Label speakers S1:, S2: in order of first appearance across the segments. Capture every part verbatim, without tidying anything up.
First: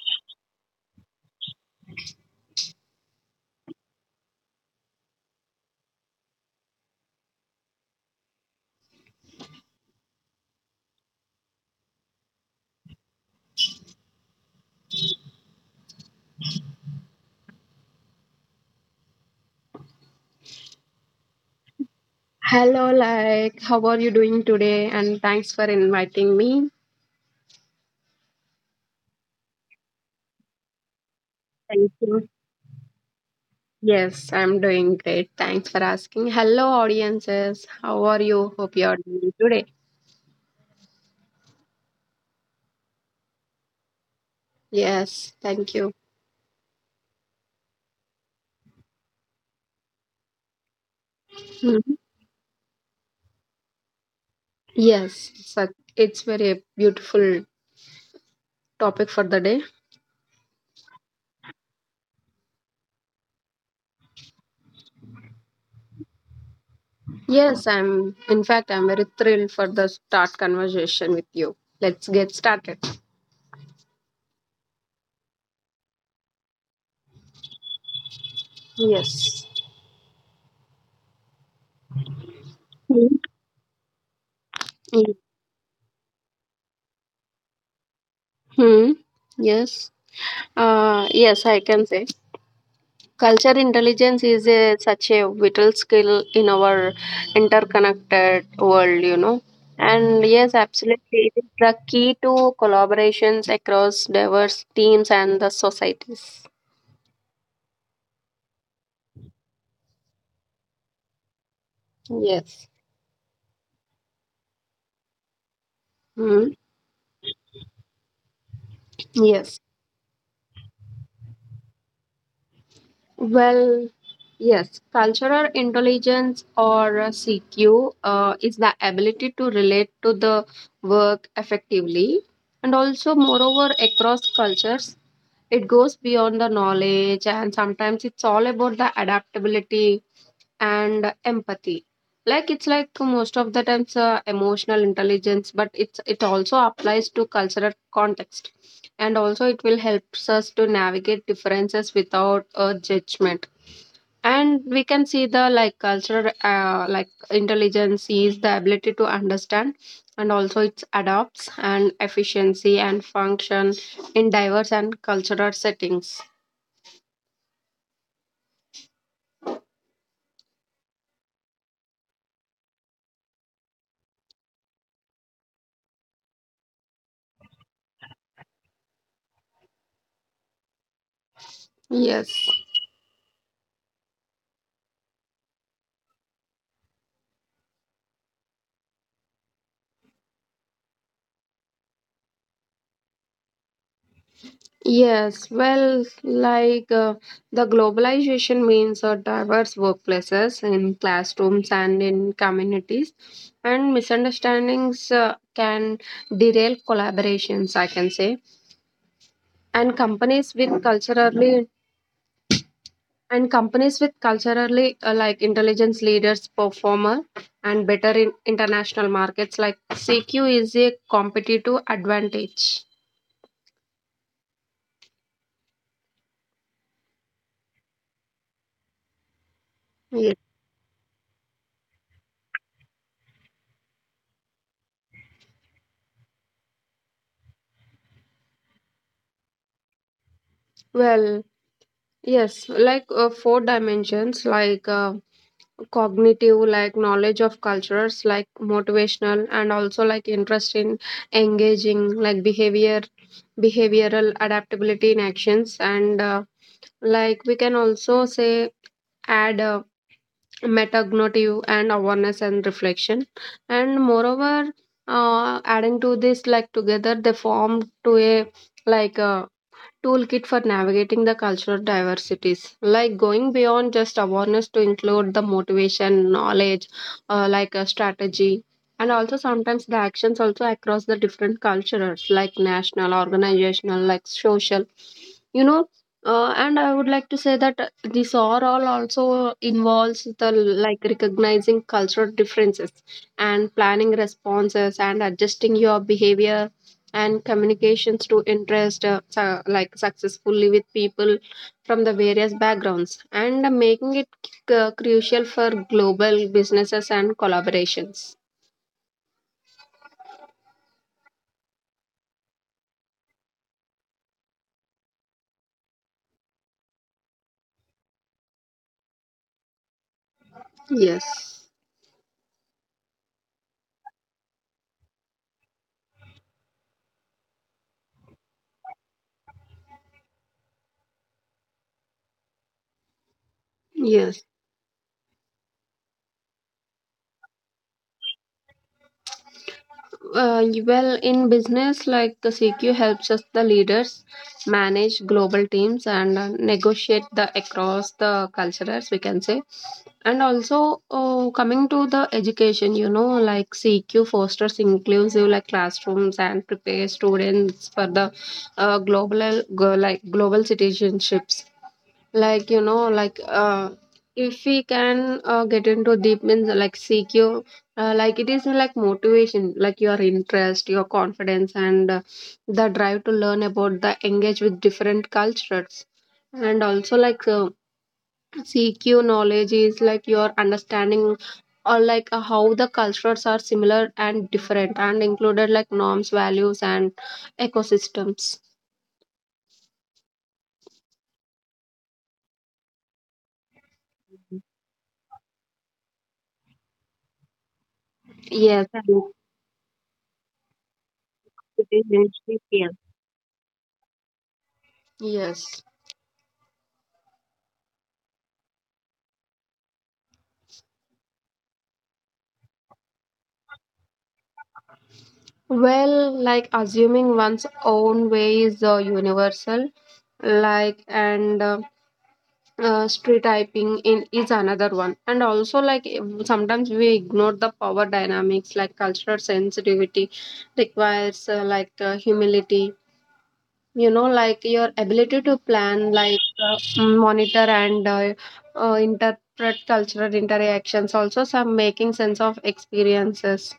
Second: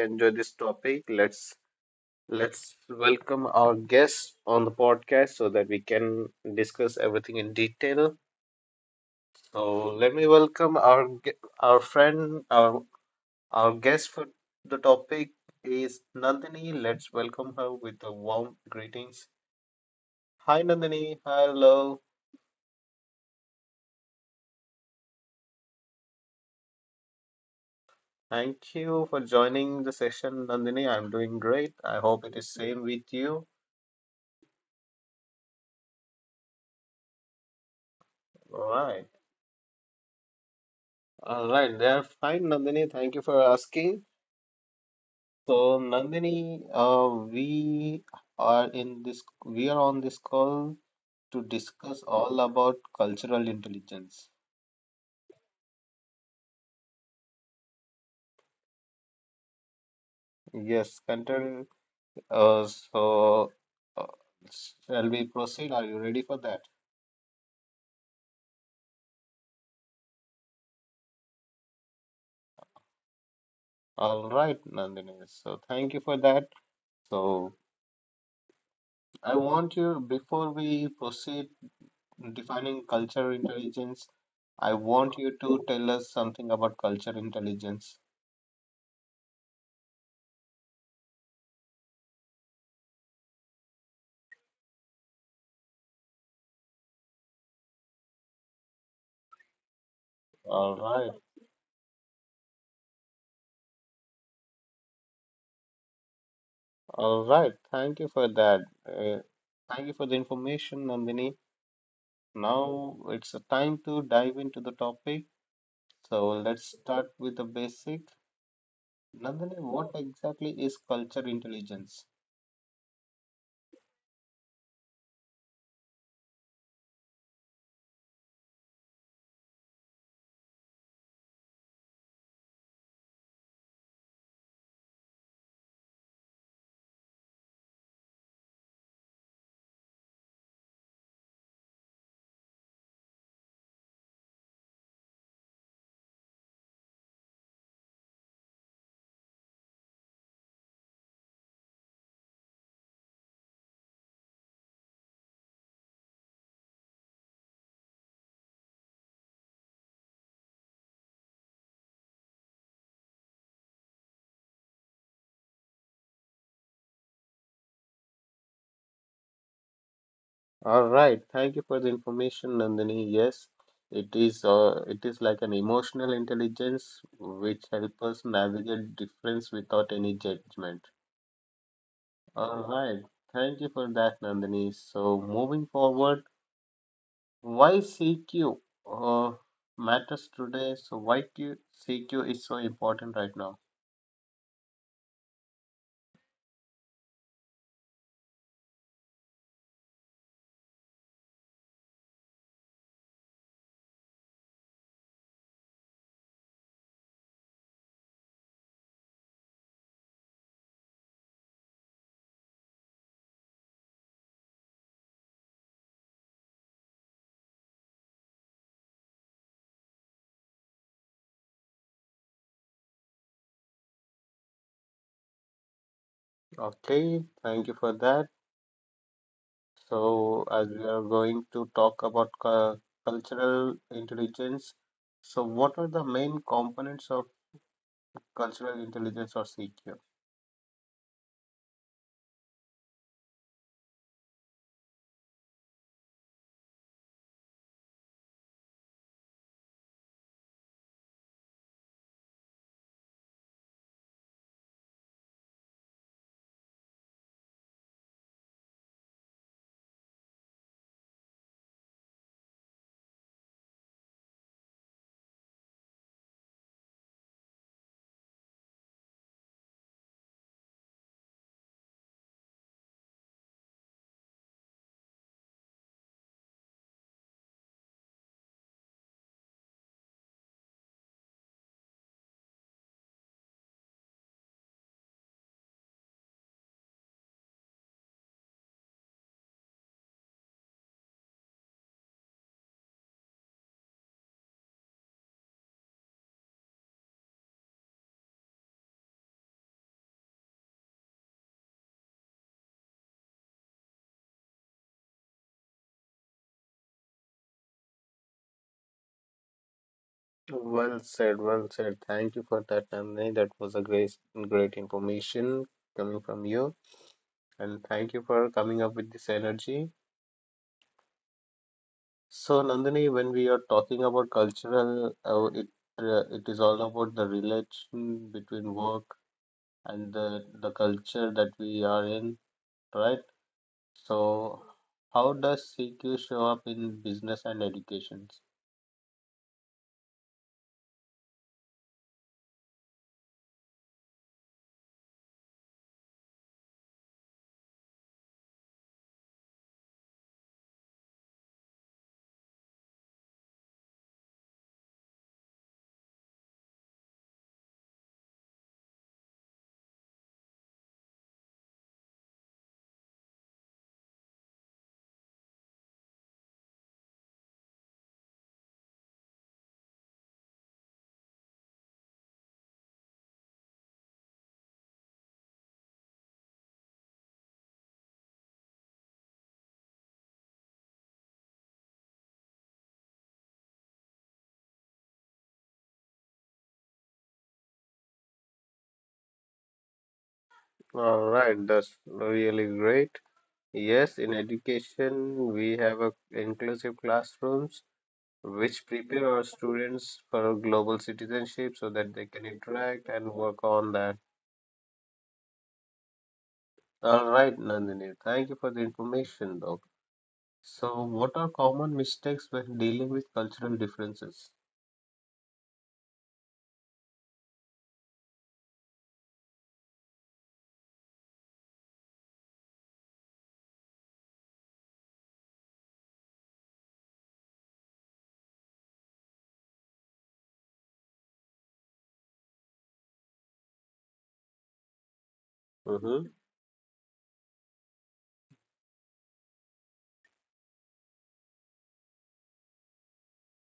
S1: enjoy this topic. Let's let's welcome our guests on the podcast so that we can discuss everything in detail. So, let me welcome our gue- our friend, our our guest for the topic is Nandini. Let's welcome her with a warm greetings. Hi, Nandini. Hello.
S2: Hello, like, how are you doing today? And thanks for inviting me.
S1: Thank you for joining the session, Nandini. I'm doing great.
S2: Thank
S1: I hope
S2: you.
S1: it is same with you.
S2: Yes, I'm doing great. Thanks for asking. Hello, audiences. How are you?
S1: All
S2: Hope you are
S1: right.
S2: doing today.
S1: All right. They're fine, Nandini. Thank you for asking.
S2: Yes, thank
S1: So,
S2: you.
S1: Nandini, uh, we are in this. We are on this call to
S2: Mhm.
S1: discuss all about cultural intelligence.
S2: Yes, it's, a, it's very beautiful topic for the day.
S1: Yes, Kuntal. Uh, so, uh, shall we proceed? Are you ready for that?
S2: Yes, I'm, in fact, I'm very thrilled for the start conversation with you. Let's get started.
S1: All right, Nandini. So, thank you for that. So, I
S2: Yes.
S1: want you, before we proceed, defining
S2: Hmm.
S1: culture intelligence. I want you to tell us something about culture intelligence.
S2: Hmm. Yes. Uh, yes, I can say. Culture intelligence is a, such a vital skill in our interconnected world, you know. And yes,
S1: All right,
S2: absolutely. It is the key to collaborations across diverse teams and the societies.
S1: all right. Thank you for that. Uh, thank you for the information, Nandini.
S2: Yes.
S1: Now it's a time to dive into the topic. So
S2: Hmm.
S1: let's start with the basic. Nandini,
S2: Yes.
S1: what exactly is culture intelligence?
S2: Well, yes. Cultural intelligence or uh, C Q uh, is the ability to relate to the work effectively and also, moreover, across cultures. It goes beyond the knowledge, and sometimes it's all about the adaptability and empathy. Like it's like most of the times uh, emotional intelligence, but it's it also applies to cultural context, and also it will helps us to navigate differences without a judgment. And we can see the like cultural uh, like intelligence is the ability to understand, and also it adapts and efficiency and function in diverse and cultural settings.
S1: All right, thank you for the information, Nandini. Yes, it is uh, it is like an emotional intelligence which helps us navigate difference without any judgment.
S2: Yes.
S1: All right, thank you for that, Nandini. So moving forward, why C Q uh, matters today? So why Q- C Q is so important right now?
S2: Yes. Well, like uh, the globalization means uh, diverse workplaces in classrooms and in communities and misunderstandings uh, can derail collaborations I can say and companies with culturally And companies with culturally uh, like intelligence leaders performer and better in international markets like C Q is a competitive advantage.
S1: Okay, thank you for that.
S2: Yes.
S1: So, as we are going to talk about cu- cultural intelligence, so what are the main components of cultural intelligence or C Q?
S2: Well, yes, like uh, four dimensions like uh, cognitive, like knowledge of cultures, like motivational, and also like interest in engaging, like behavior, behavioral adaptability in actions, and uh, like we can also say add. Uh, metacognitive and awareness and reflection, and moreover, uh, adding to this like together they form to a like a toolkit for navigating the cultural diversities, like going beyond just awareness to include the motivation knowledge, uh, like a strategy, and also sometimes the actions also across the different cultures like national organizational like social, you know. Uh, and I would like to say that uh, this overall also involves the like recognizing cultural differences and planning responses and adjusting your behavior and communications to interest uh, su- like successfully with people from the various backgrounds, and making it c- crucial for global businesses and collaborations.
S1: Well said, well said. Thank you for that, Nandini. That was a great, great information coming from you, and thank you for coming up with this energy.
S2: Yes.
S1: So, Nandini, when we are talking about cultural, uh, it uh, it is all about the relation between work and the the culture that we are in, right?
S2: Yes.
S1: So, how does C Q show up in business and education?
S2: Uh, well, in business, like the C Q helps us, the leaders, manage global teams and uh, negotiate the across the cultures, we can say. And also, uh, coming to the education, you know, like C Q fosters inclusive like classrooms and prepares students for the uh, global, go- like global citizenships. Like you know like uh if we can uh, get into deep means like CQ, uh, like it is, uh, like motivation, like your interest, your confidence, and uh, the drive to learn about the engage with different cultures. And also like uh, CQ knowledge is like your understanding, or like uh, how the cultures are similar and different, and included like norms, values, and ecosystems.
S1: All right, that's really great. Yes, in education, we have a inclusive classrooms which
S2: Yes, and
S1: prepare our students for global citizenship
S2: it
S1: so
S2: is
S1: that they can
S2: interesting.
S1: interact and work on that.
S2: Yes.
S1: All right, Nandini, thank you for the information though. So, what are common mistakes when dealing with cultural differences?
S2: Well, like assuming one's own way is uh, universal, like and uh, uh, stereotyping in is another one. And also, like ev- sometimes we ignore the power dynamics, like cultural sensitivity requires uh, like uh, humility. You know, like your ability to plan,
S1: Mm-hmm.
S2: like uh, monitor and uh, uh, interpret cultural interactions. Also, some making sense of experiences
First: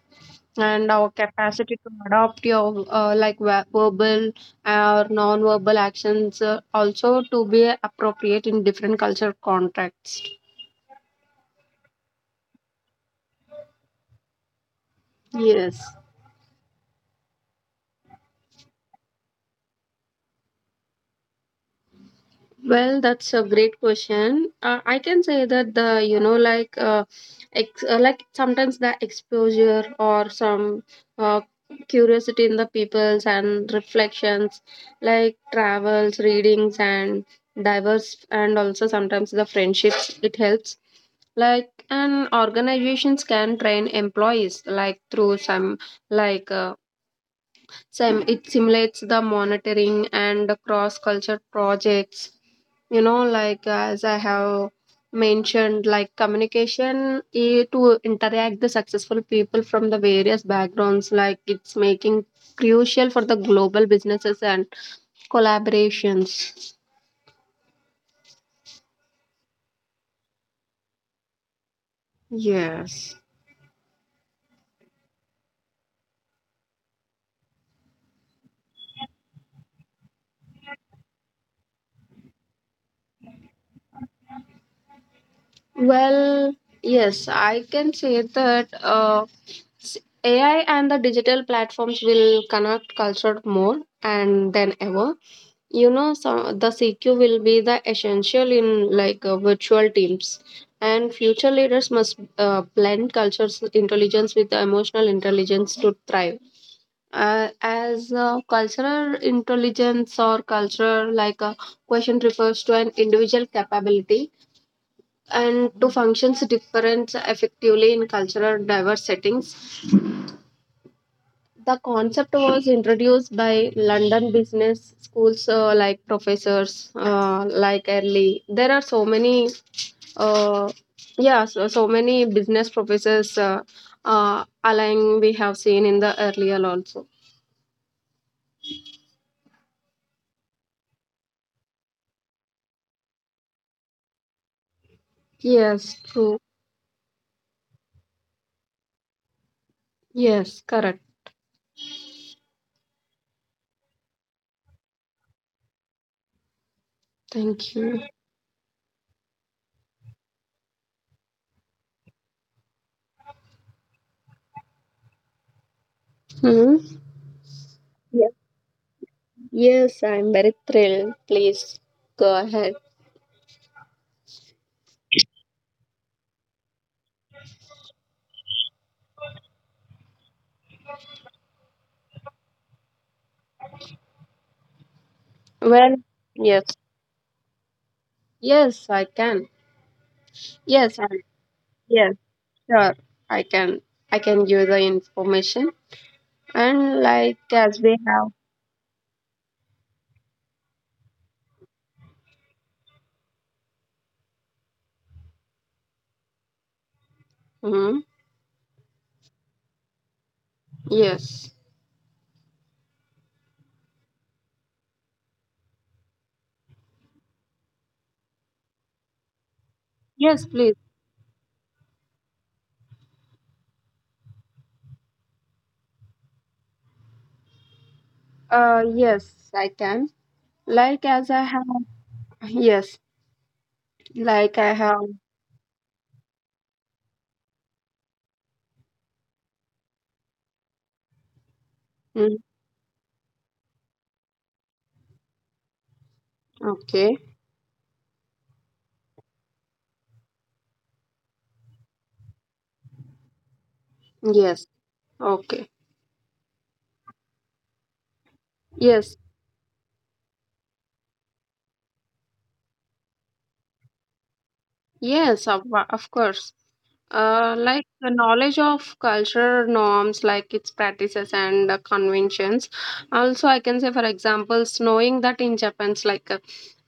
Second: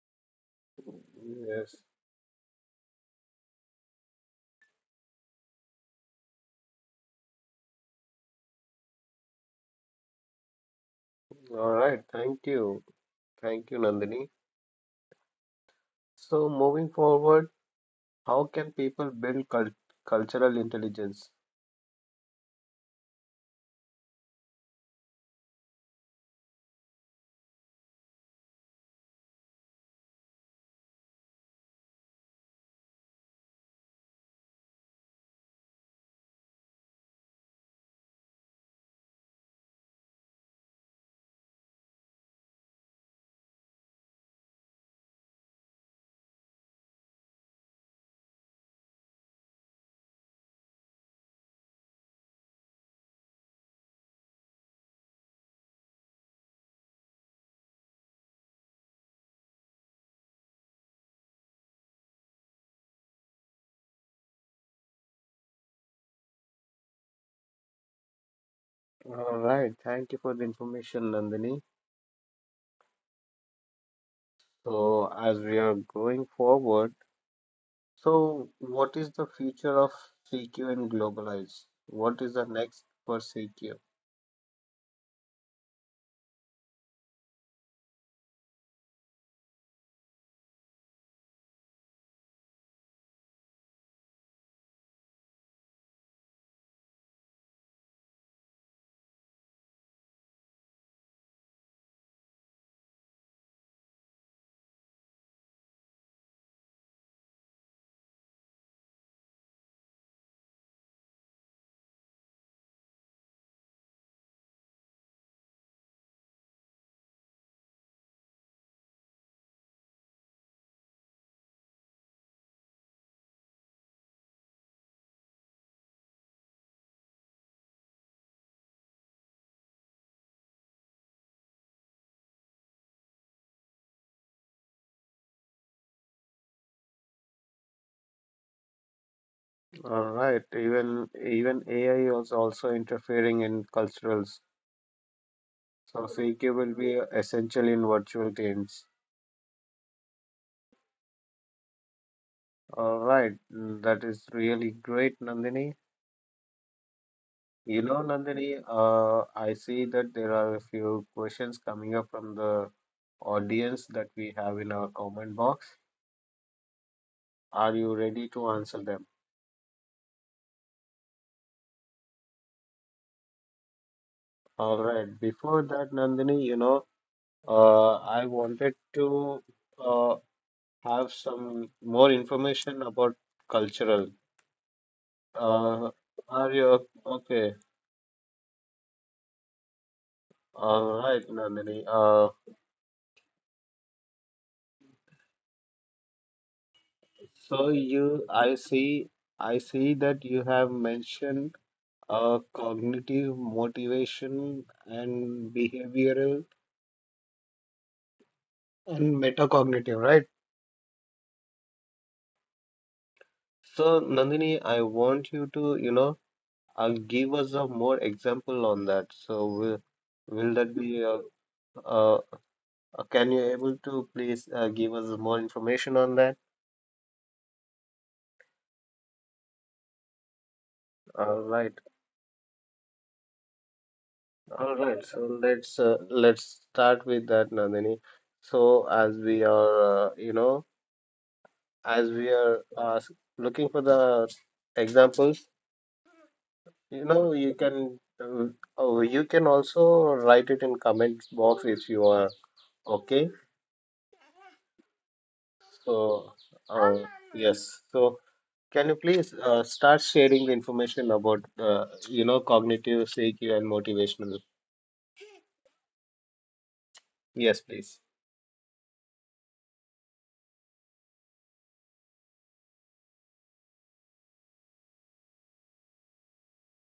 S2: and our capacity
S1: Yes.
S2: to adopt your uh, like ver- verbal or non-verbal actions, uh, also to be appropriate in different culture contexts.
S1: All right, thank you. Thank you, Nandini.
S2: Yes.
S1: So, moving forward, how can people build cul cultural intelligence?
S2: Well, that's a great question. Uh, I can say that the you know like uh, ex- uh, like sometimes the exposure or some uh, curiosity in the peoples and reflections, like travels, readings, and diverse, and also sometimes the friendships it helps. Like and organizations can train employees like through some like uh, Sim- it simulates the monitoring and cross culture projects, you know. Like as I have mentioned, like communication, eh, to interact the successful people from the various backgrounds, like it's making crucial for the global businesses and collaborations.
S1: All right, thank you for the information, Nandini.
S2: Yes.
S1: So, as we are going forward, so what is the future of C Q and globalize? What is the next for C Q?
S2: Well, yes, I can say that uh, s- AI and the digital platforms will connect culture more and than ever, you know. So the CQ will be the essential in like uh, virtual teams, and future leaders must uh, blend cultures intelligence with the emotional intelligence to thrive. Uh, as uh, Cultural intelligence, or cultural like a question, refers to an individual capability and to functions difference effectively in cultural diverse settings. The concept was introduced by London business schools uh, like professors uh, like Early. There are so many, uh, yeah, so, so many business professors, uh, uh, align we have seen in the earlier also.
S1: All right, even even A I is also interfering in culturals.
S2: Yes,
S1: So
S2: true.
S1: C Q will be essential in virtual games.
S2: Yes, correct.
S1: All right, mm, that is really great, Nandini.
S2: Thank
S1: You know,
S2: you.
S1: Nandini, uh, I see that there are a few questions coming up from the audience that we have in our comment box.
S2: Hmm?
S1: Are you ready
S2: Yes.
S1: to answer them?
S2: Yes, I'm very thrilled. Please go ahead.
S1: All right. Before that, Nandini, you know, uh, I wanted to uh, have some more information about cultural. Uh,
S2: Well,
S1: are
S2: yes,
S1: you okay?
S2: yes, I can.
S1: All
S2: Yes, I.
S1: right, Nandini.
S2: Yes,
S1: Uh,
S2: sure. I can I can give the information, and like
S1: so
S2: as we
S1: you,
S2: have.
S1: I see, I see that you have mentioned uh, cognitive, motivation, and behavioral
S2: Hmm.
S1: and metacognitive, right?
S2: Yes.
S1: So, Nandini, I want you to, you know, uh, give us a more example on that. So, will,
S2: Yes,
S1: will that
S2: please.
S1: be, uh, uh, uh, can you able to please uh, give us more information on that?
S2: Uh, yes, I can. Like as
S1: All
S2: I have.
S1: right,
S2: Yes, like I
S1: all
S2: have.
S1: right. So let's uh, let's start with that, Nandini. So, as we are, uh, you know, as we
S2: Mm,
S1: are uh, looking for the examples. You
S2: okay.
S1: know, you can uh, oh, you can also write it in comments box if you are okay.
S2: Yes. Okay.
S1: So, uh, yes. So, can you
S2: Yes.
S1: please uh, start sharing the information about uh, you know cognitive C Q and motivational?
S2: Yes. Of, of course. Uh,
S1: Yes,
S2: like
S1: please.
S2: the knowledge of culture norms, like its practices and uh, conventions. Also, I can say, for examples, knowing that in Japan's like uh,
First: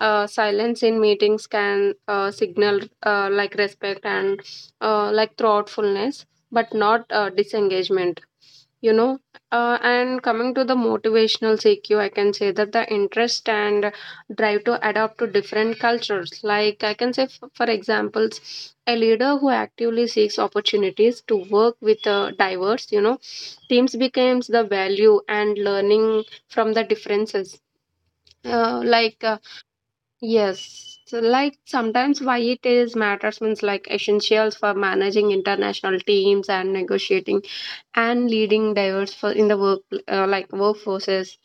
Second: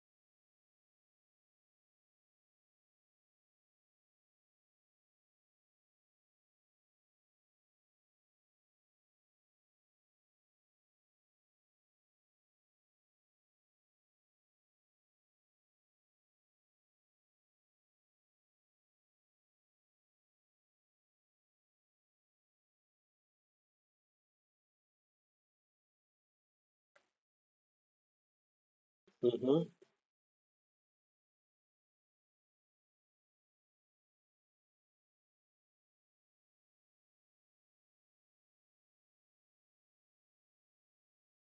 S2: uh, silence in meetings can uh, signal uh, like respect and uh, like thoughtfulness, but not uh, disengagement. You know, uh, and coming to the motivational C Q, I can say that the interest and drive to adapt to different cultures. Like I can say, f- for examples, a leader who actively seeks opportunities to work with uh, diverse, you know, teams becomes the value and learning from the differences. Uh, like uh,
S1: Mm-hmm,
S2: yes, so like sometimes why it is matters means like essentials for managing international teams and negotiating and leading diverse for in the work uh, like workforces,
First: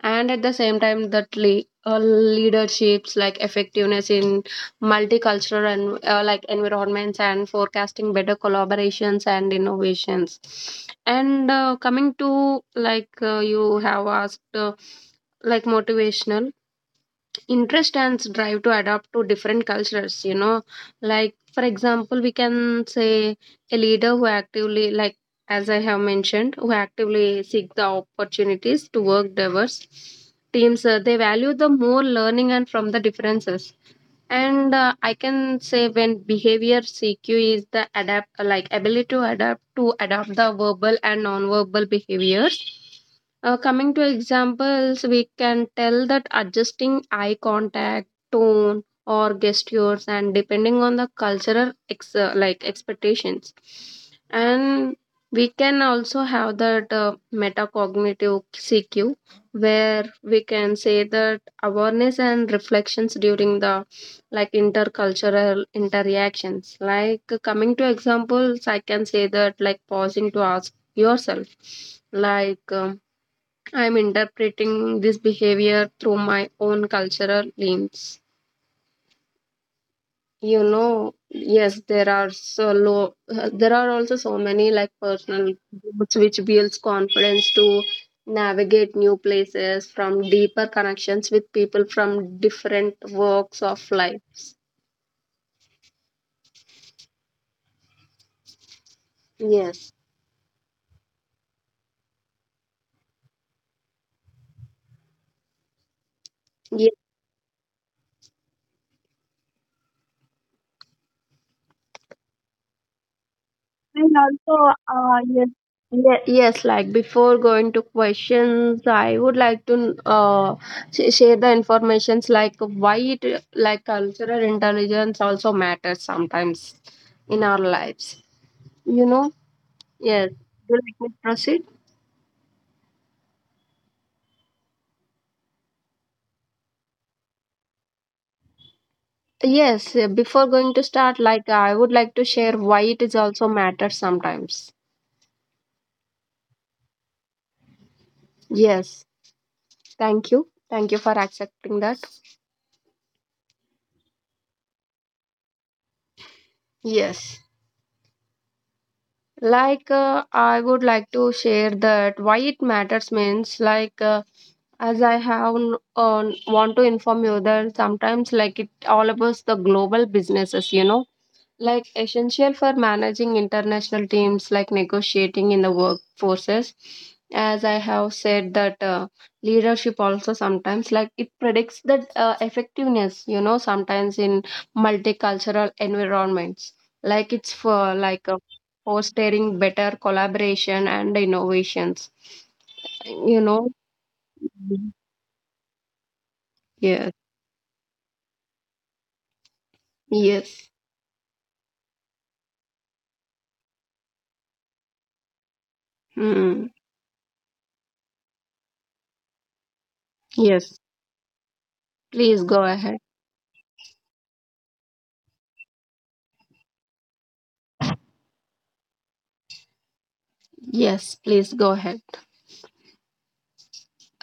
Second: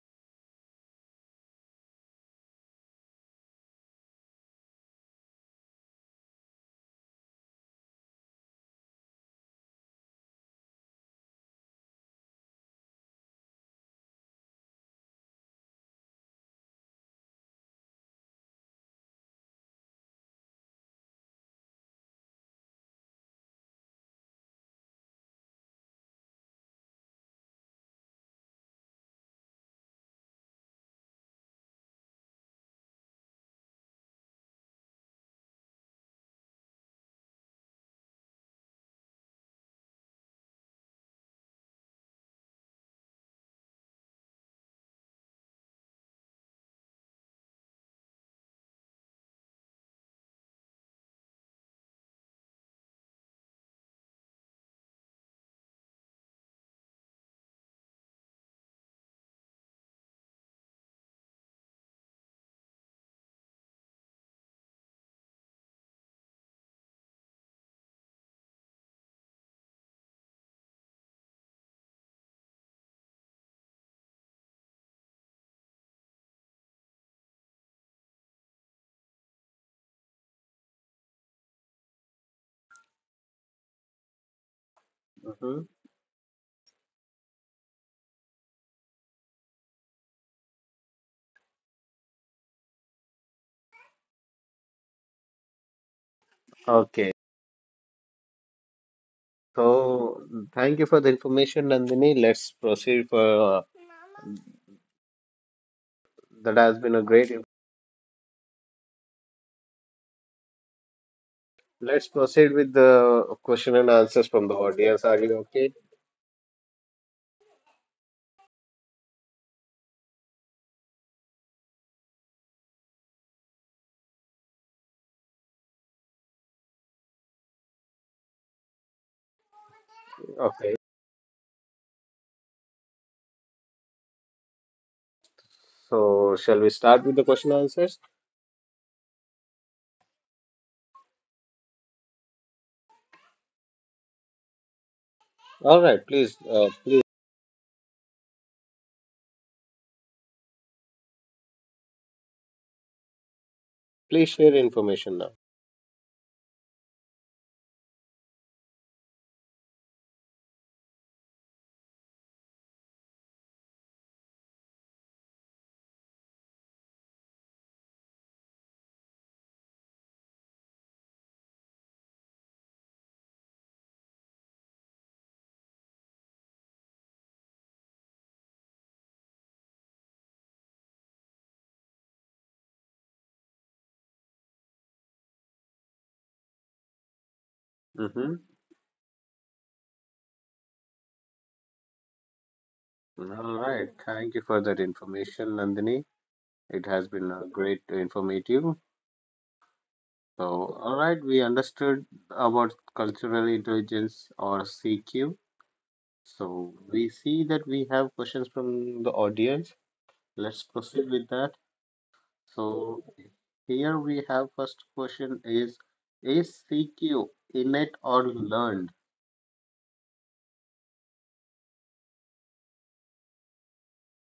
S2: and at the same time that le- uh, leaderships like effectiveness in multicultural and uh, like environments, and forecasting better collaborations and innovations. And uh, coming to like uh, you have asked, uh, like motivational interest and drive to adapt to different cultures, you know. Like for example, we can say a leader who actively like as I have mentioned, who actively seek the opportunities to work diverse teams, uh, they value the more learning and from the differences. And uh, I can say when behavior CQ is the adapt like ability to adapt to adapt the verbal and non-verbal behaviors. Uh, coming to examples, we can tell that adjusting eye contact, tone, or gestures, and depending on the cultural ex- uh, like expectations. And we can also have that uh, metacognitive CQ, where we can say that awareness and reflections during the like intercultural interactions. Like coming to examples, I can say that like pausing to ask yourself, like um, I'm interpreting this behavior through my own cultural lens. You know, yes, there are so low. There are also so many like personal
S1: mm-hmm.
S2: growths which builds confidence to navigate new places from deeper connections with people from different walks of life.
S1: Okay.
S2: Yes.
S1: So, thank you for the information, Nandini. Let's proceed for uh, that has been a great. Let's proceed with the question and
S2: And
S1: answers from the
S2: also,
S1: audience.
S2: uh,
S1: Are you
S2: yes,
S1: okay?
S2: ye- yes, like before going to questions, I would like to uh, sh- share the informations like why it like cultural intelligence also matters sometimes in our lives. You know, yes.
S1: Okay.
S2: Do you like me to proceed?
S1: So, shall we start with the question answers?
S2: Yes. uh, Before going to start, like I would like to share why it is also matters sometimes.
S1: All right, please, uh, please,
S2: Yes. Thank you. Thank you for accepting that.
S1: please share information now.
S2: Yes. like uh, I would like to share that why it matters means like uh, as I have n- uh, want to inform you that sometimes like it all about the global businesses, you know, like essential for managing international teams, like negotiating in the workforces. As I have said that uh, leadership also sometimes like it predicts that uh, effectiveness, you know, sometimes in multicultural environments, like it's for like
S1: Mm-hmm.
S2: uh, fostering better collaboration and innovations, you
S1: All
S2: know.
S1: right, thank you for that information, Nandini. It has
S2: Yes.
S1: been uh, great, uh, informative. So,
S2: Yes.
S1: all right, we understood about cultural intelligence or C Q.
S2: Mm,
S1: So, we see that we have questions from the audience. Let's
S2: yes,
S1: proceed with that.
S2: please go ahead.
S1: So, here we have first question is is C Q innate or learned?
S2: Yes, please go ahead.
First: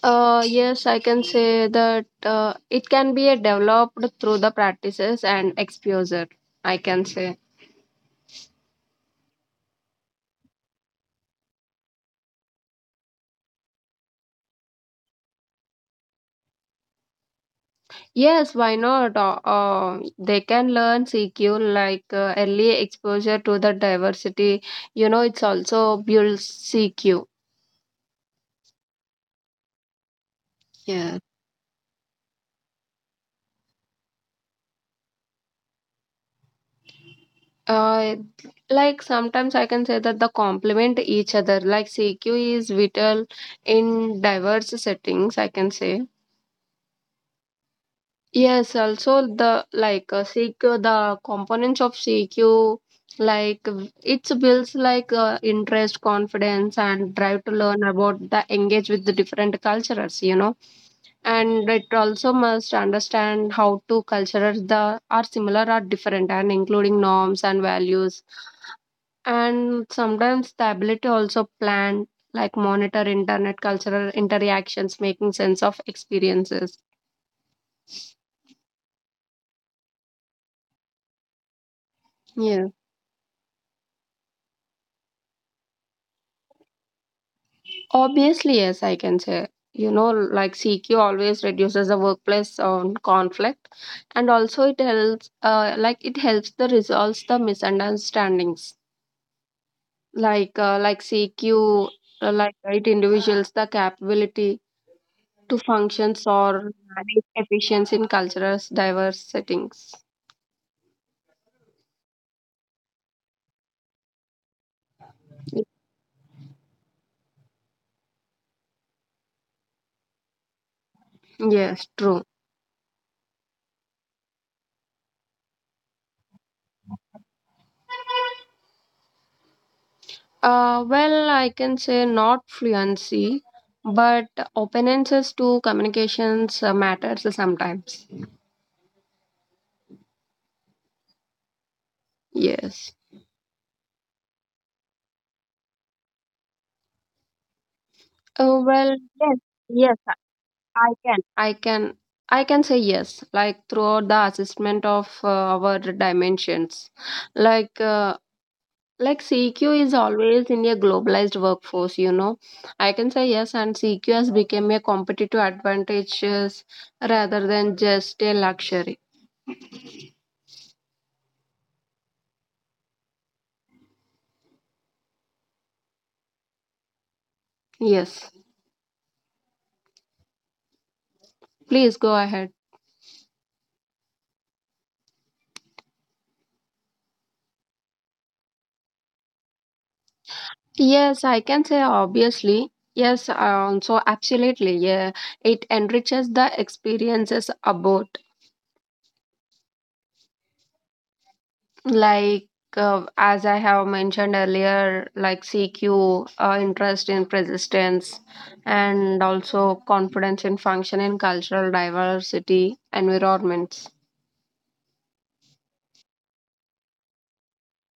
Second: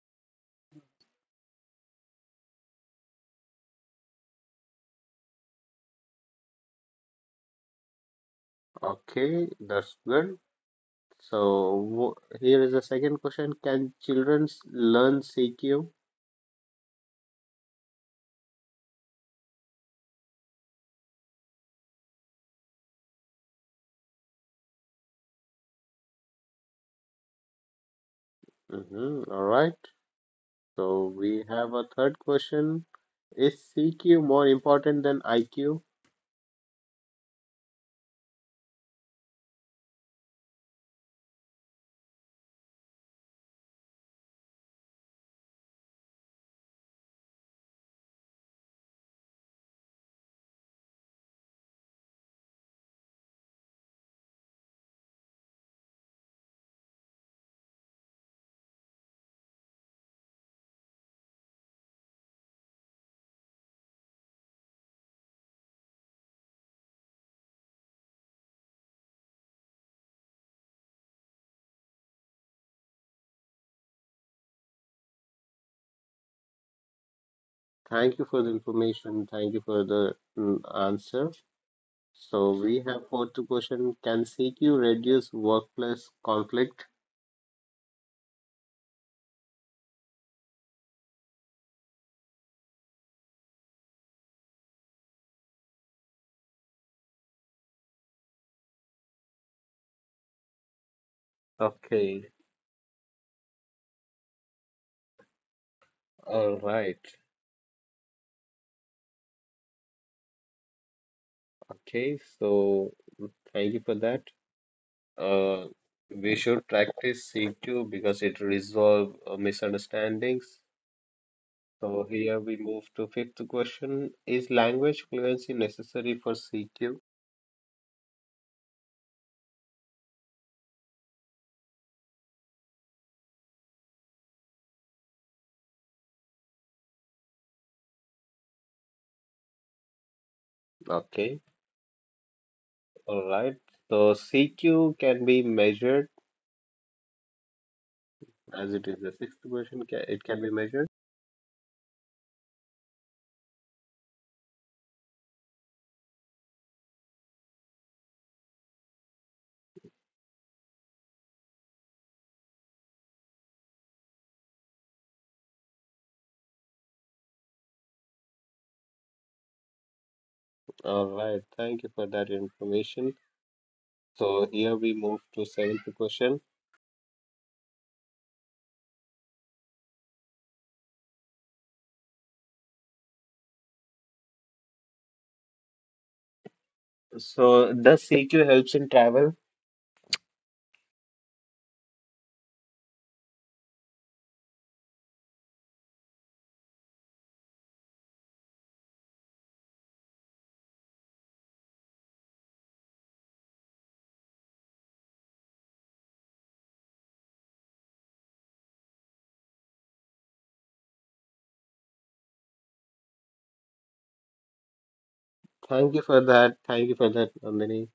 S2: Uh, yes, I can say that uh, it can be a developed through the practices and exposure. I can say.
S1: Okay, that's good. So wh- here is the second question. Can children learn C Q?
S2: Yes, why not? Uh, uh, they can learn C Q like uh, early exposure to the diversity. You know, it's also builds C Q.
S1: Hmm. All right. So
S2: Yeah.
S1: we have a third question. Is C Q more important than I Q?
S2: Uh, like sometimes I can say that the complement each other. Like C Q is vital in diverse settings. I can say. Yes, also the like uh, C Q, the components of C Q, like v- it's builds like uh, interest, confidence, and drive to learn about the engage with the different cultures, you know. And it also must understand how two cultures the are similar or different, and including norms and values. And sometimes the ability also plan, like monitor internet cultural interactions, making sense of experiences.
S1: Thank you for the information. Thank you for the mm, answer. So
S2: Yeah.
S1: we have fourth question. Can C Q reduce workplace conflict?
S2: Obviously, yes, I can say. You know, like C Q always reduces the workplace on conflict, and also it helps. Uh, like it helps the resolves the misunderstandings. Like uh, like C Q,
S1: Okay.
S2: uh, like right individuals the capability to functions
S1: All
S2: or
S1: right.
S2: manage efficiency in cultural diverse settings.
S1: Okay. So thank you for that. Uh, we should practice C Q because it resolve uh, misunderstandings.
S2: Yes,
S1: So
S2: true.
S1: here we move to fifth question. Is language fluency necessary for C Q?
S2: Uh, well, I can say not fluency, but openness to communications uh, matters sometimes.
S1: Okay,
S2: Yes.
S1: all right. So C Q can be measured
S2: Oh
S1: as it
S2: well,
S1: is the
S2: yes,
S1: sixth question.
S2: yes,
S1: ca-
S2: I
S1: It can be measured.
S2: I can. I can I can say yes, like throughout the assessment of uh, our dimensions. Like uh, like C Q is always in a globalized workforce, you know. I can say yes, and C Q has become a competitive advantage rather than just a luxury.
S1: All right. Thank you for that information. So here we move to seventh question.
S2: Yes. Please go ahead.
S1: So does C Q helps in travel?
S2: Yes, I can say obviously. Yes, um, so absolutely. Yeah, it enriches the experiences abroad like uh, as I have mentioned earlier, like CQ, uh, interest in persistence and also confidence in function in cultural diversity environments.
S1: Thank you for that. Thank you for that, Nandini.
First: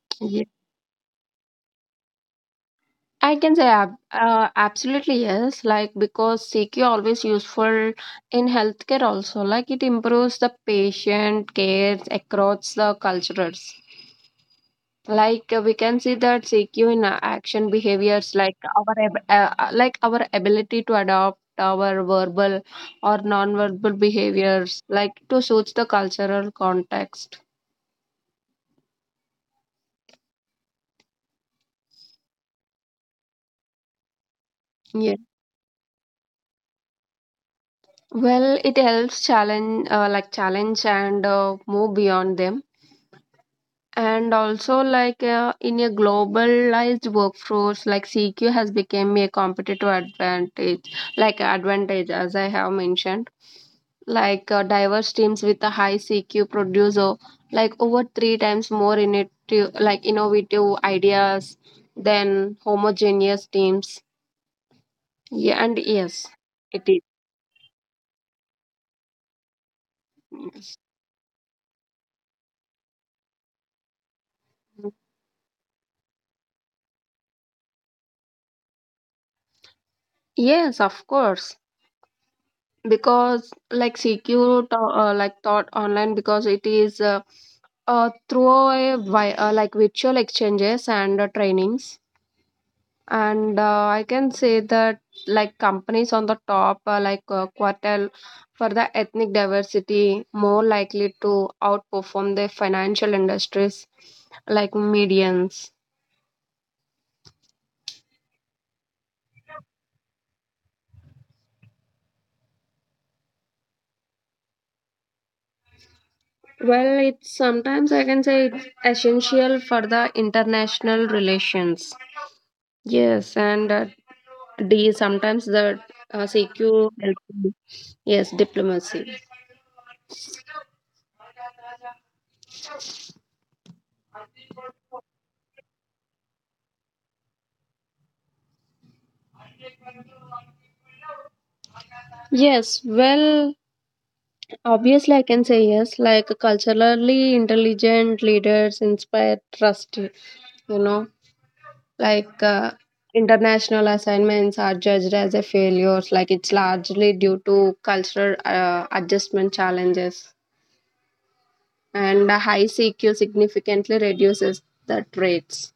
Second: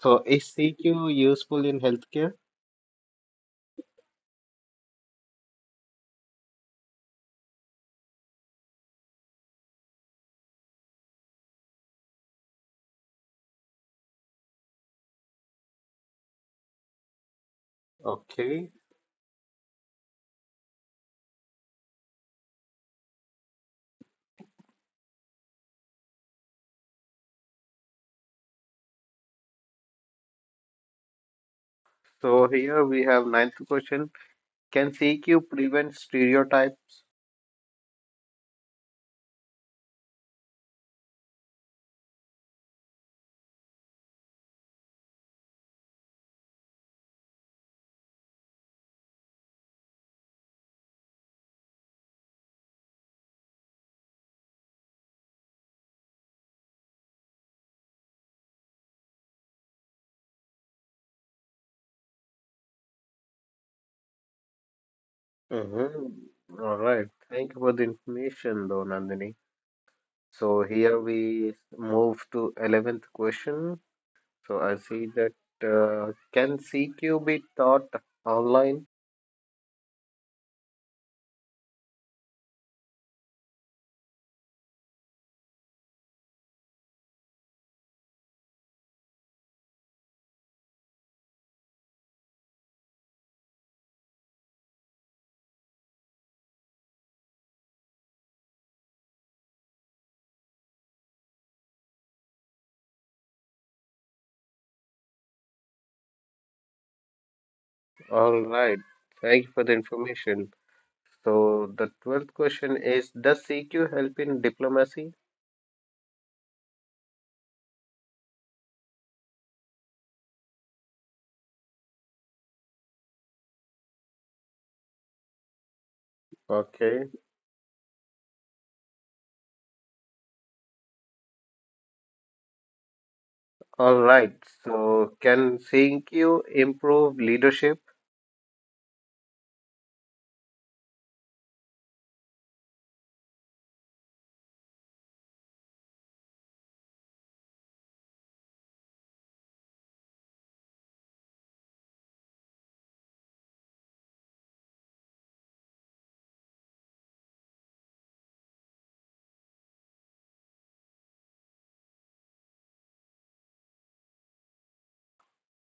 S1: So is
S2: Ye-
S1: C Q useful in healthcare?
S2: I can say ab- uh, absolutely yes, like because CQ always useful in healthcare also, like it improves the patient care across the cultures. Like uh, we can see that CQ in uh, action behaviors, like
S1: Okay.
S2: our ab- uh, uh, like our ability to adopt our verbal or non-verbal behaviors like to suit the cultural context.
S1: So here we have ninth question. Can
S2: Yeah,
S1: C Q prevent stereotypes?
S2: well, it helps challenge, uh, like challenge and uh, move beyond them. And also, like uh, in a globalized workforce, like CQ has become a competitive advantage, like advantage, as I have mentioned. Like uh, diverse teams with a high CQ produce o- like over three times more innovative, like innovative ideas than homogeneous teams. Yeah, and yes,
S1: Mm-hmm. All
S2: it is.
S1: right. Thank you for the information, though, Nandini. So
S2: Mhm.
S1: here we move to eleventh question. So I see that uh, can C Q be taught online?
S2: Yes, of course. Because like C Q to, uh, like thought online because it is, uh, uh, through a, vi- uh, like virtual exchanges and uh, trainings. And uh, I can say that like companies on the top uh, like uh, quartile for the ethnic diversity more likely to outperform the financial industries, like medians.
S1: All right. Thank you for the information. So the twelfth question is: Does C Q help in diplomacy?
S2: Well, it's sometimes, I can say it's essential for the international relations. Yes, and uh, d sometimes the uh, CQ
S1: Okay.
S2: help- yes, diplomacy.
S1: All right. So, can C Q improve leadership?
S2: Yes, well, obviously, I can say yes. Like culturally intelligent leaders inspire trust, you know, like uh, international assignments are judged as a failures. Like it's largely due to cultural uh, adjustment challenges, and a high C Q significantly reduces the traits.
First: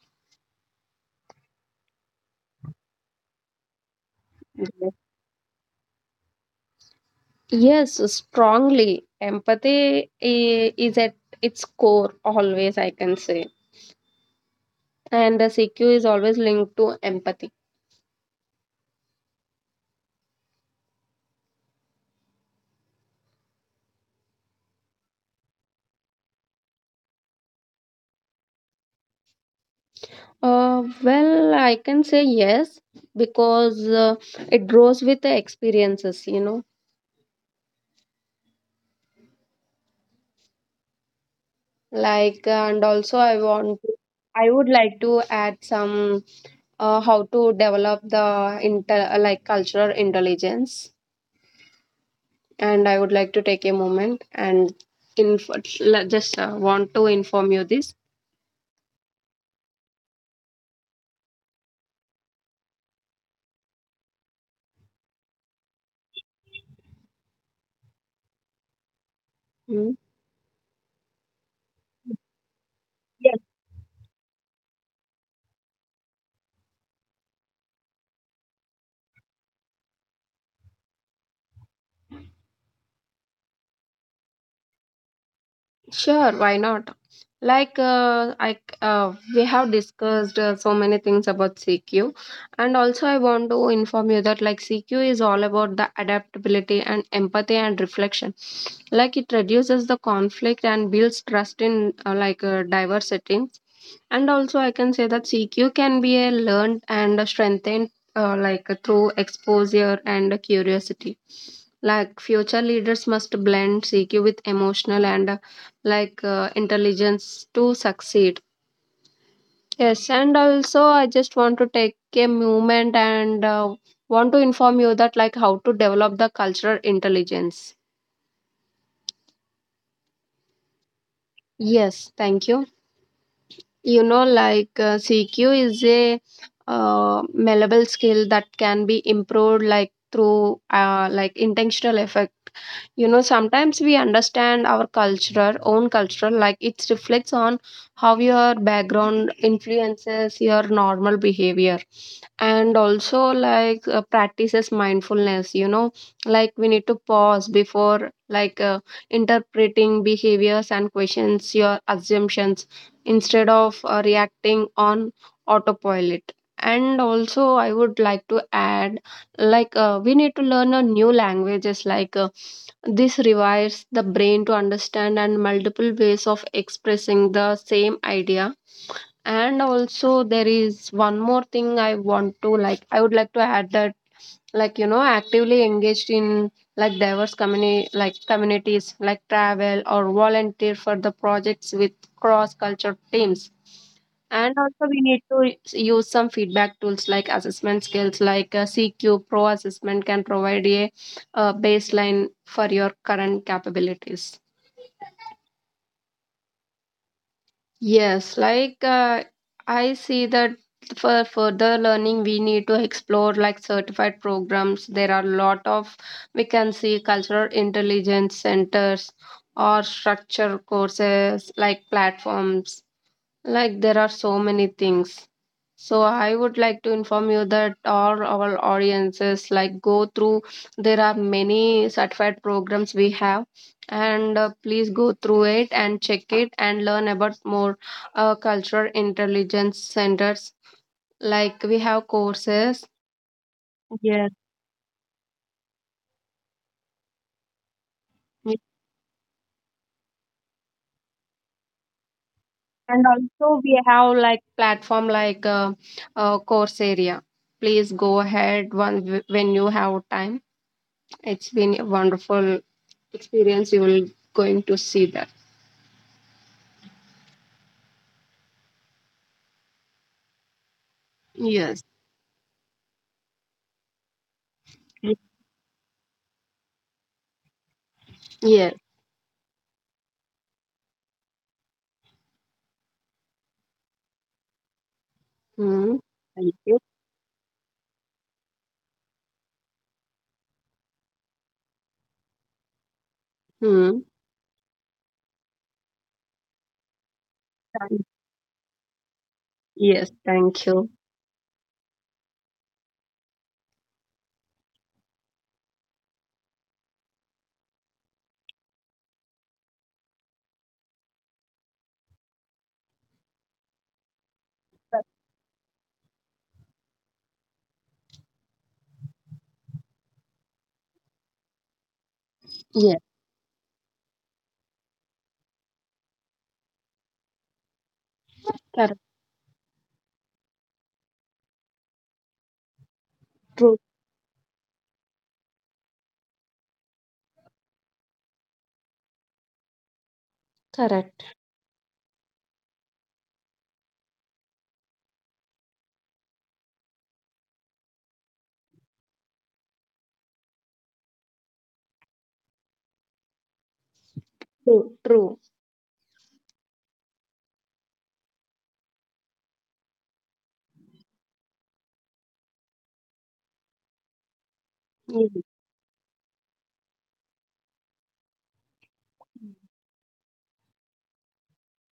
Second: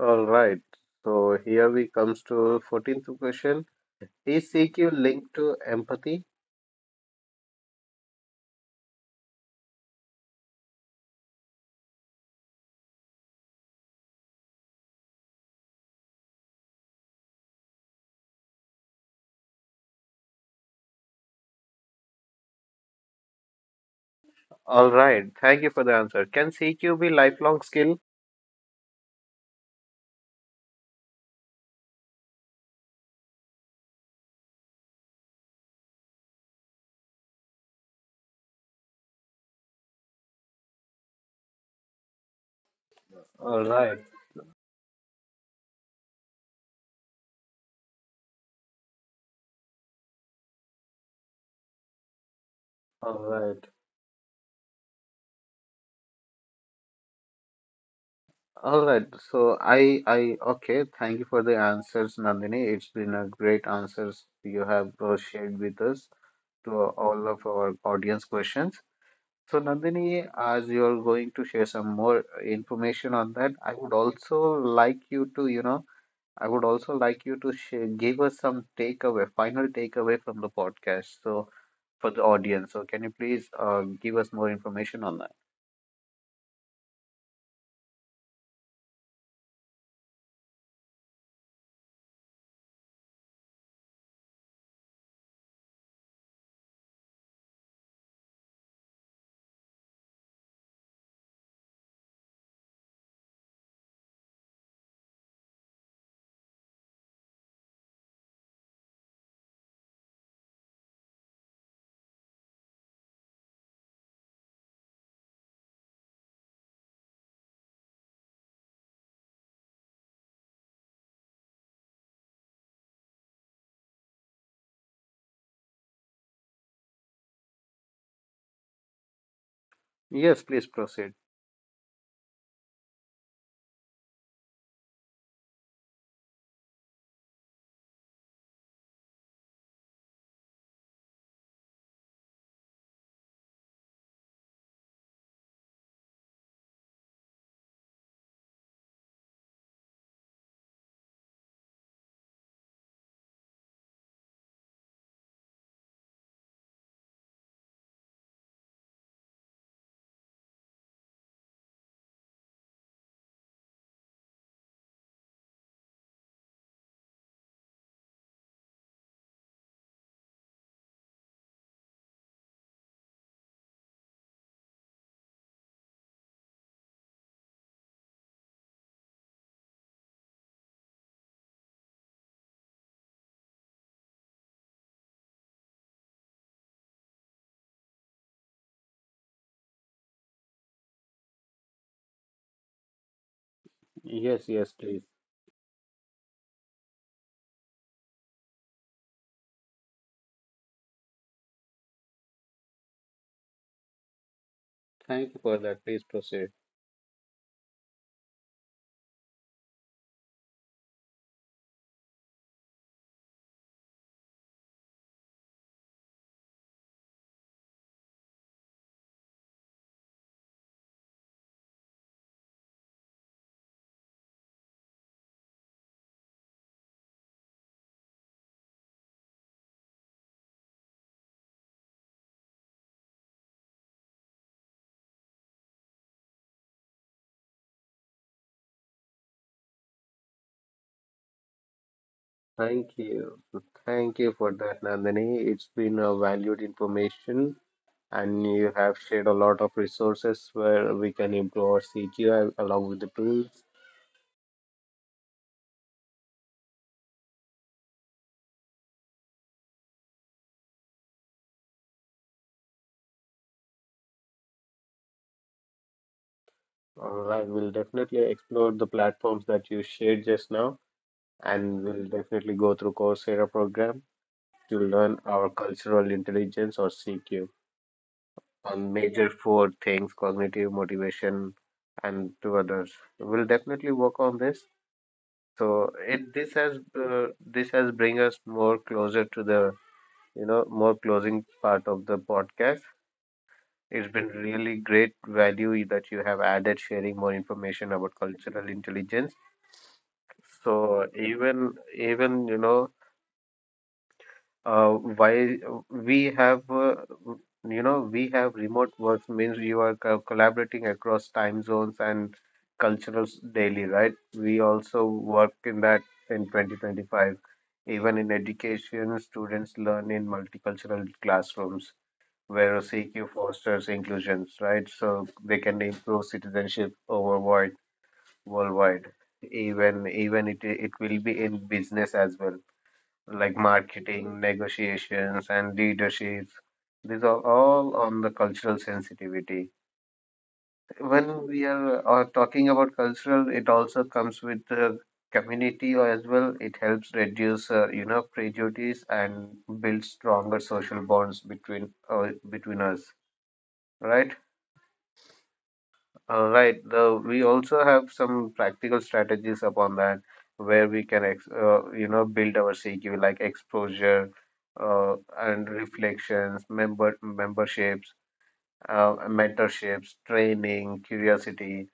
S1: All right. So, here we comes to fourteenth question. Is C Q linked to empathy?
S2: Yes, strongly. Empathy i- is at its core always, I can say. And the C Q is always linked to empathy.
S1: All right. Thank you for the answer. Can C Q be lifelong skill?
S2: Uh, well, I can say yes because uh, it grows with the experiences, you know. Like, uh, and also, I
S1: All
S2: want
S1: right.
S2: I would like to add some, uh, how to develop the inter uh, like cultural intelligence, and I would
S1: All
S2: like to
S1: right.
S2: take a moment and inf- l- just uh, want to inform you this.
S1: All right. So, I, I, okay. Thank you for the answers, Nandini. It's been a great answers you have uh, shared with us to all of our audience questions. So,
S2: Mm.
S1: Nandini, as you're going to share some more information on that, I would also like you to, you know, I would also like you to share, give us some takeaway, final takeaway from the podcast. So, for the audience, so can you please uh, give us more information on that?
S2: Sure, why not? Like uh, I c- uh, we have discussed uh, so many things about C Q, and also I want to inform you that like C Q is all about the adaptability and empathy and reflection. Like it reduces the conflict and builds trust in uh, like uh, diverse settings. And also I can say that C Q can be a learned and a strengthened uh, like uh, through exposure and uh, curiosity. Like future leaders must blend C Q with emotional and like uh, intelligence to succeed. Yes, and also I just want to take a moment and uh, want to inform you that like how to develop the cultural intelligence.
S1: Yes, please proceed.
S2: Yes, thank you. You know, like uh, CQ is a uh, malleable skill that can be improved like through uh, like intentional effect. You know, sometimes we understand our cultural own culture, like it reflects on how your background influences your normal behavior. And also, like uh, practices mindfulness, you know, like we need to pause before like uh, interpreting behaviors and questions your assumptions instead of uh, reacting on autopilot. And also I would like to add, like uh, we need to learn a new languages, like uh, this rewires the brain to understand and multiple ways of expressing the same idea. And also there is one more thing I want to like I would like to add that, like, you know, actively engaged in like diverse community, like communities, like travel or volunteer for the projects with cross culture teams.
S1: Yes,
S2: And
S1: yes,
S2: also we
S1: please.
S2: need to use some feedback tools like assessment skills, like uh, CQ Pro assessment can provide a uh, baseline for your current capabilities.
S1: Thank you for that. Please proceed.
S2: Yes, like uh, I see that for further learning, we need to explore like certified programs. There are a lot of, we can see cultural intelligence centers or structure courses like platforms, like there are so many things. So I would like to inform you that all our audiences, like go through, there are many certified programs we have, and uh, please go through it and check it and learn about more uh, cultural intelligence centers, like we have courses.
S1: Thank you. Thank you
S2: Yes.
S1: for that, Nandini. It's been a valued information, and
S2: Yeah.
S1: you have shared a lot of resources where we can improve our C G I along with
S2: And
S1: the
S2: also
S1: tools.
S2: we have like platform like, uh, uh, Coursera. Please go ahead one when you have time. It's been a wonderful experience, you will going to see that.
S1: All right, we'll definitely explore the platforms that you shared just now,
S2: Yes.
S1: and we'll definitely go through Coursera program to learn our cultural intelligence or C Q
S2: Yes.
S1: on major four things: cognitive, motivation, and two others. We'll definitely work on this. So
S2: Hmm.
S1: it this
S2: Thank
S1: has
S2: you.
S1: uh, this has bring us more closer to the, you know, more closing part of the podcast.
S2: Hmm.
S1: It's been really great value that you have added sharing more information
S2: Thank-
S1: about cultural intelligence.
S2: yes, thank you.
S1: So even even you know uh, why we have uh, you know we have remote work means you are co- collaborating across time zones and cultures daily, right? We also work in that in twenty twenty-five. Even in education, students learn in multicultural classrooms where
S2: Yes.
S1: C Q fosters inclusions, right? So they can improve citizenship overwide,
S2: Correct.
S1: worldwide. Even even it it will be in business as well, like
S2: True.
S1: marketing, negotiations, and leaderships. These are all on the cultural sensitivity.
S2: Correct.
S1: When we are uh, talking about cultural, it also comes with the community as well. It helps reduce, uh, you know, prejudice and build stronger social bonds between uh, between us, right?
S2: True. True.
S1: All right. Though we also have some practical strategies upon that, where we can, ex uh, you know, build our C Q like exposure, uh,
S2: Yes.
S1: and reflections, member memberships, uh, mentorships, training, curiosity.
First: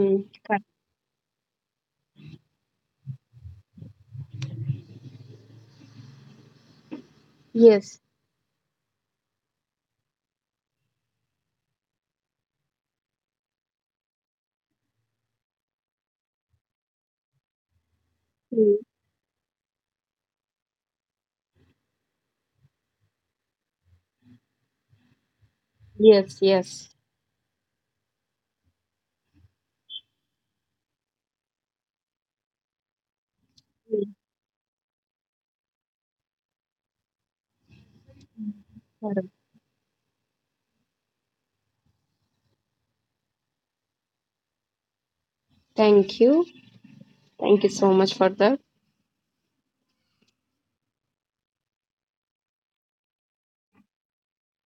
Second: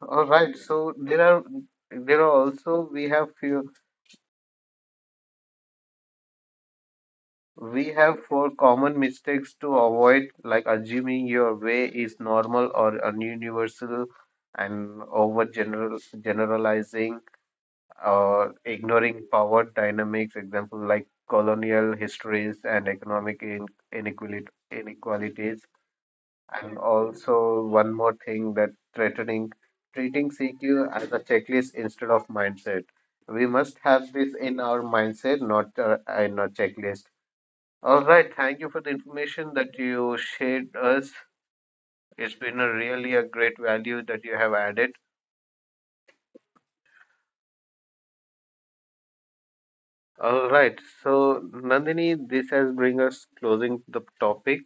S1: All right.
S2: Correct.
S1: So there are there are also we have few we
S2: Yes.
S1: have four common mistakes to avoid, like assuming your way is normal or un- universal, and over general generalizing, uh,
S2: Hmm.
S1: ignoring power dynamics, example like colonial histories and economic in- inequality, inequalities.
S2: Yes. Yes.
S1: And also, one more thing that threatening treating C Q as a checklist instead of mindset. We must
S2: Hmm.
S1: have this in our mindset, not uh, in a checklist. All right, thank you for the
S2: Correct.
S1: information that you shared us. It's been a really a great value that you have added.
S2: Thank you. Thank you so much for that.
S1: All right. So, Nandini, this has bring us closing the topic.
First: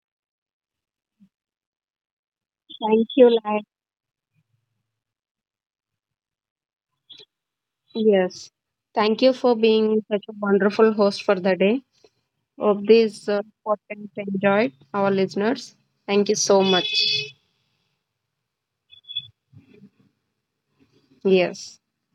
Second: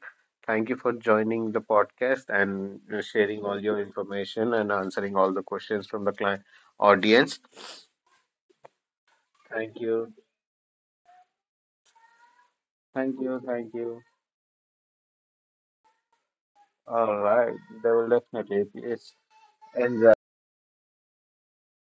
S1: Thank you for joining the podcast and uh,
S2: Thank you,
S1: sharing all
S2: like,
S1: your information and answering all the questions from the client audience.
S2: yes, thank you for
S1: Thank
S2: being
S1: you.
S2: such a wonderful host for the day of
S1: Thank
S2: this uh,
S1: you. Thank you.
S2: podcast. Enjoyed our listeners. Thank you so much.
S1: All right. They will definitely. Please enjoy.
S2: Yes.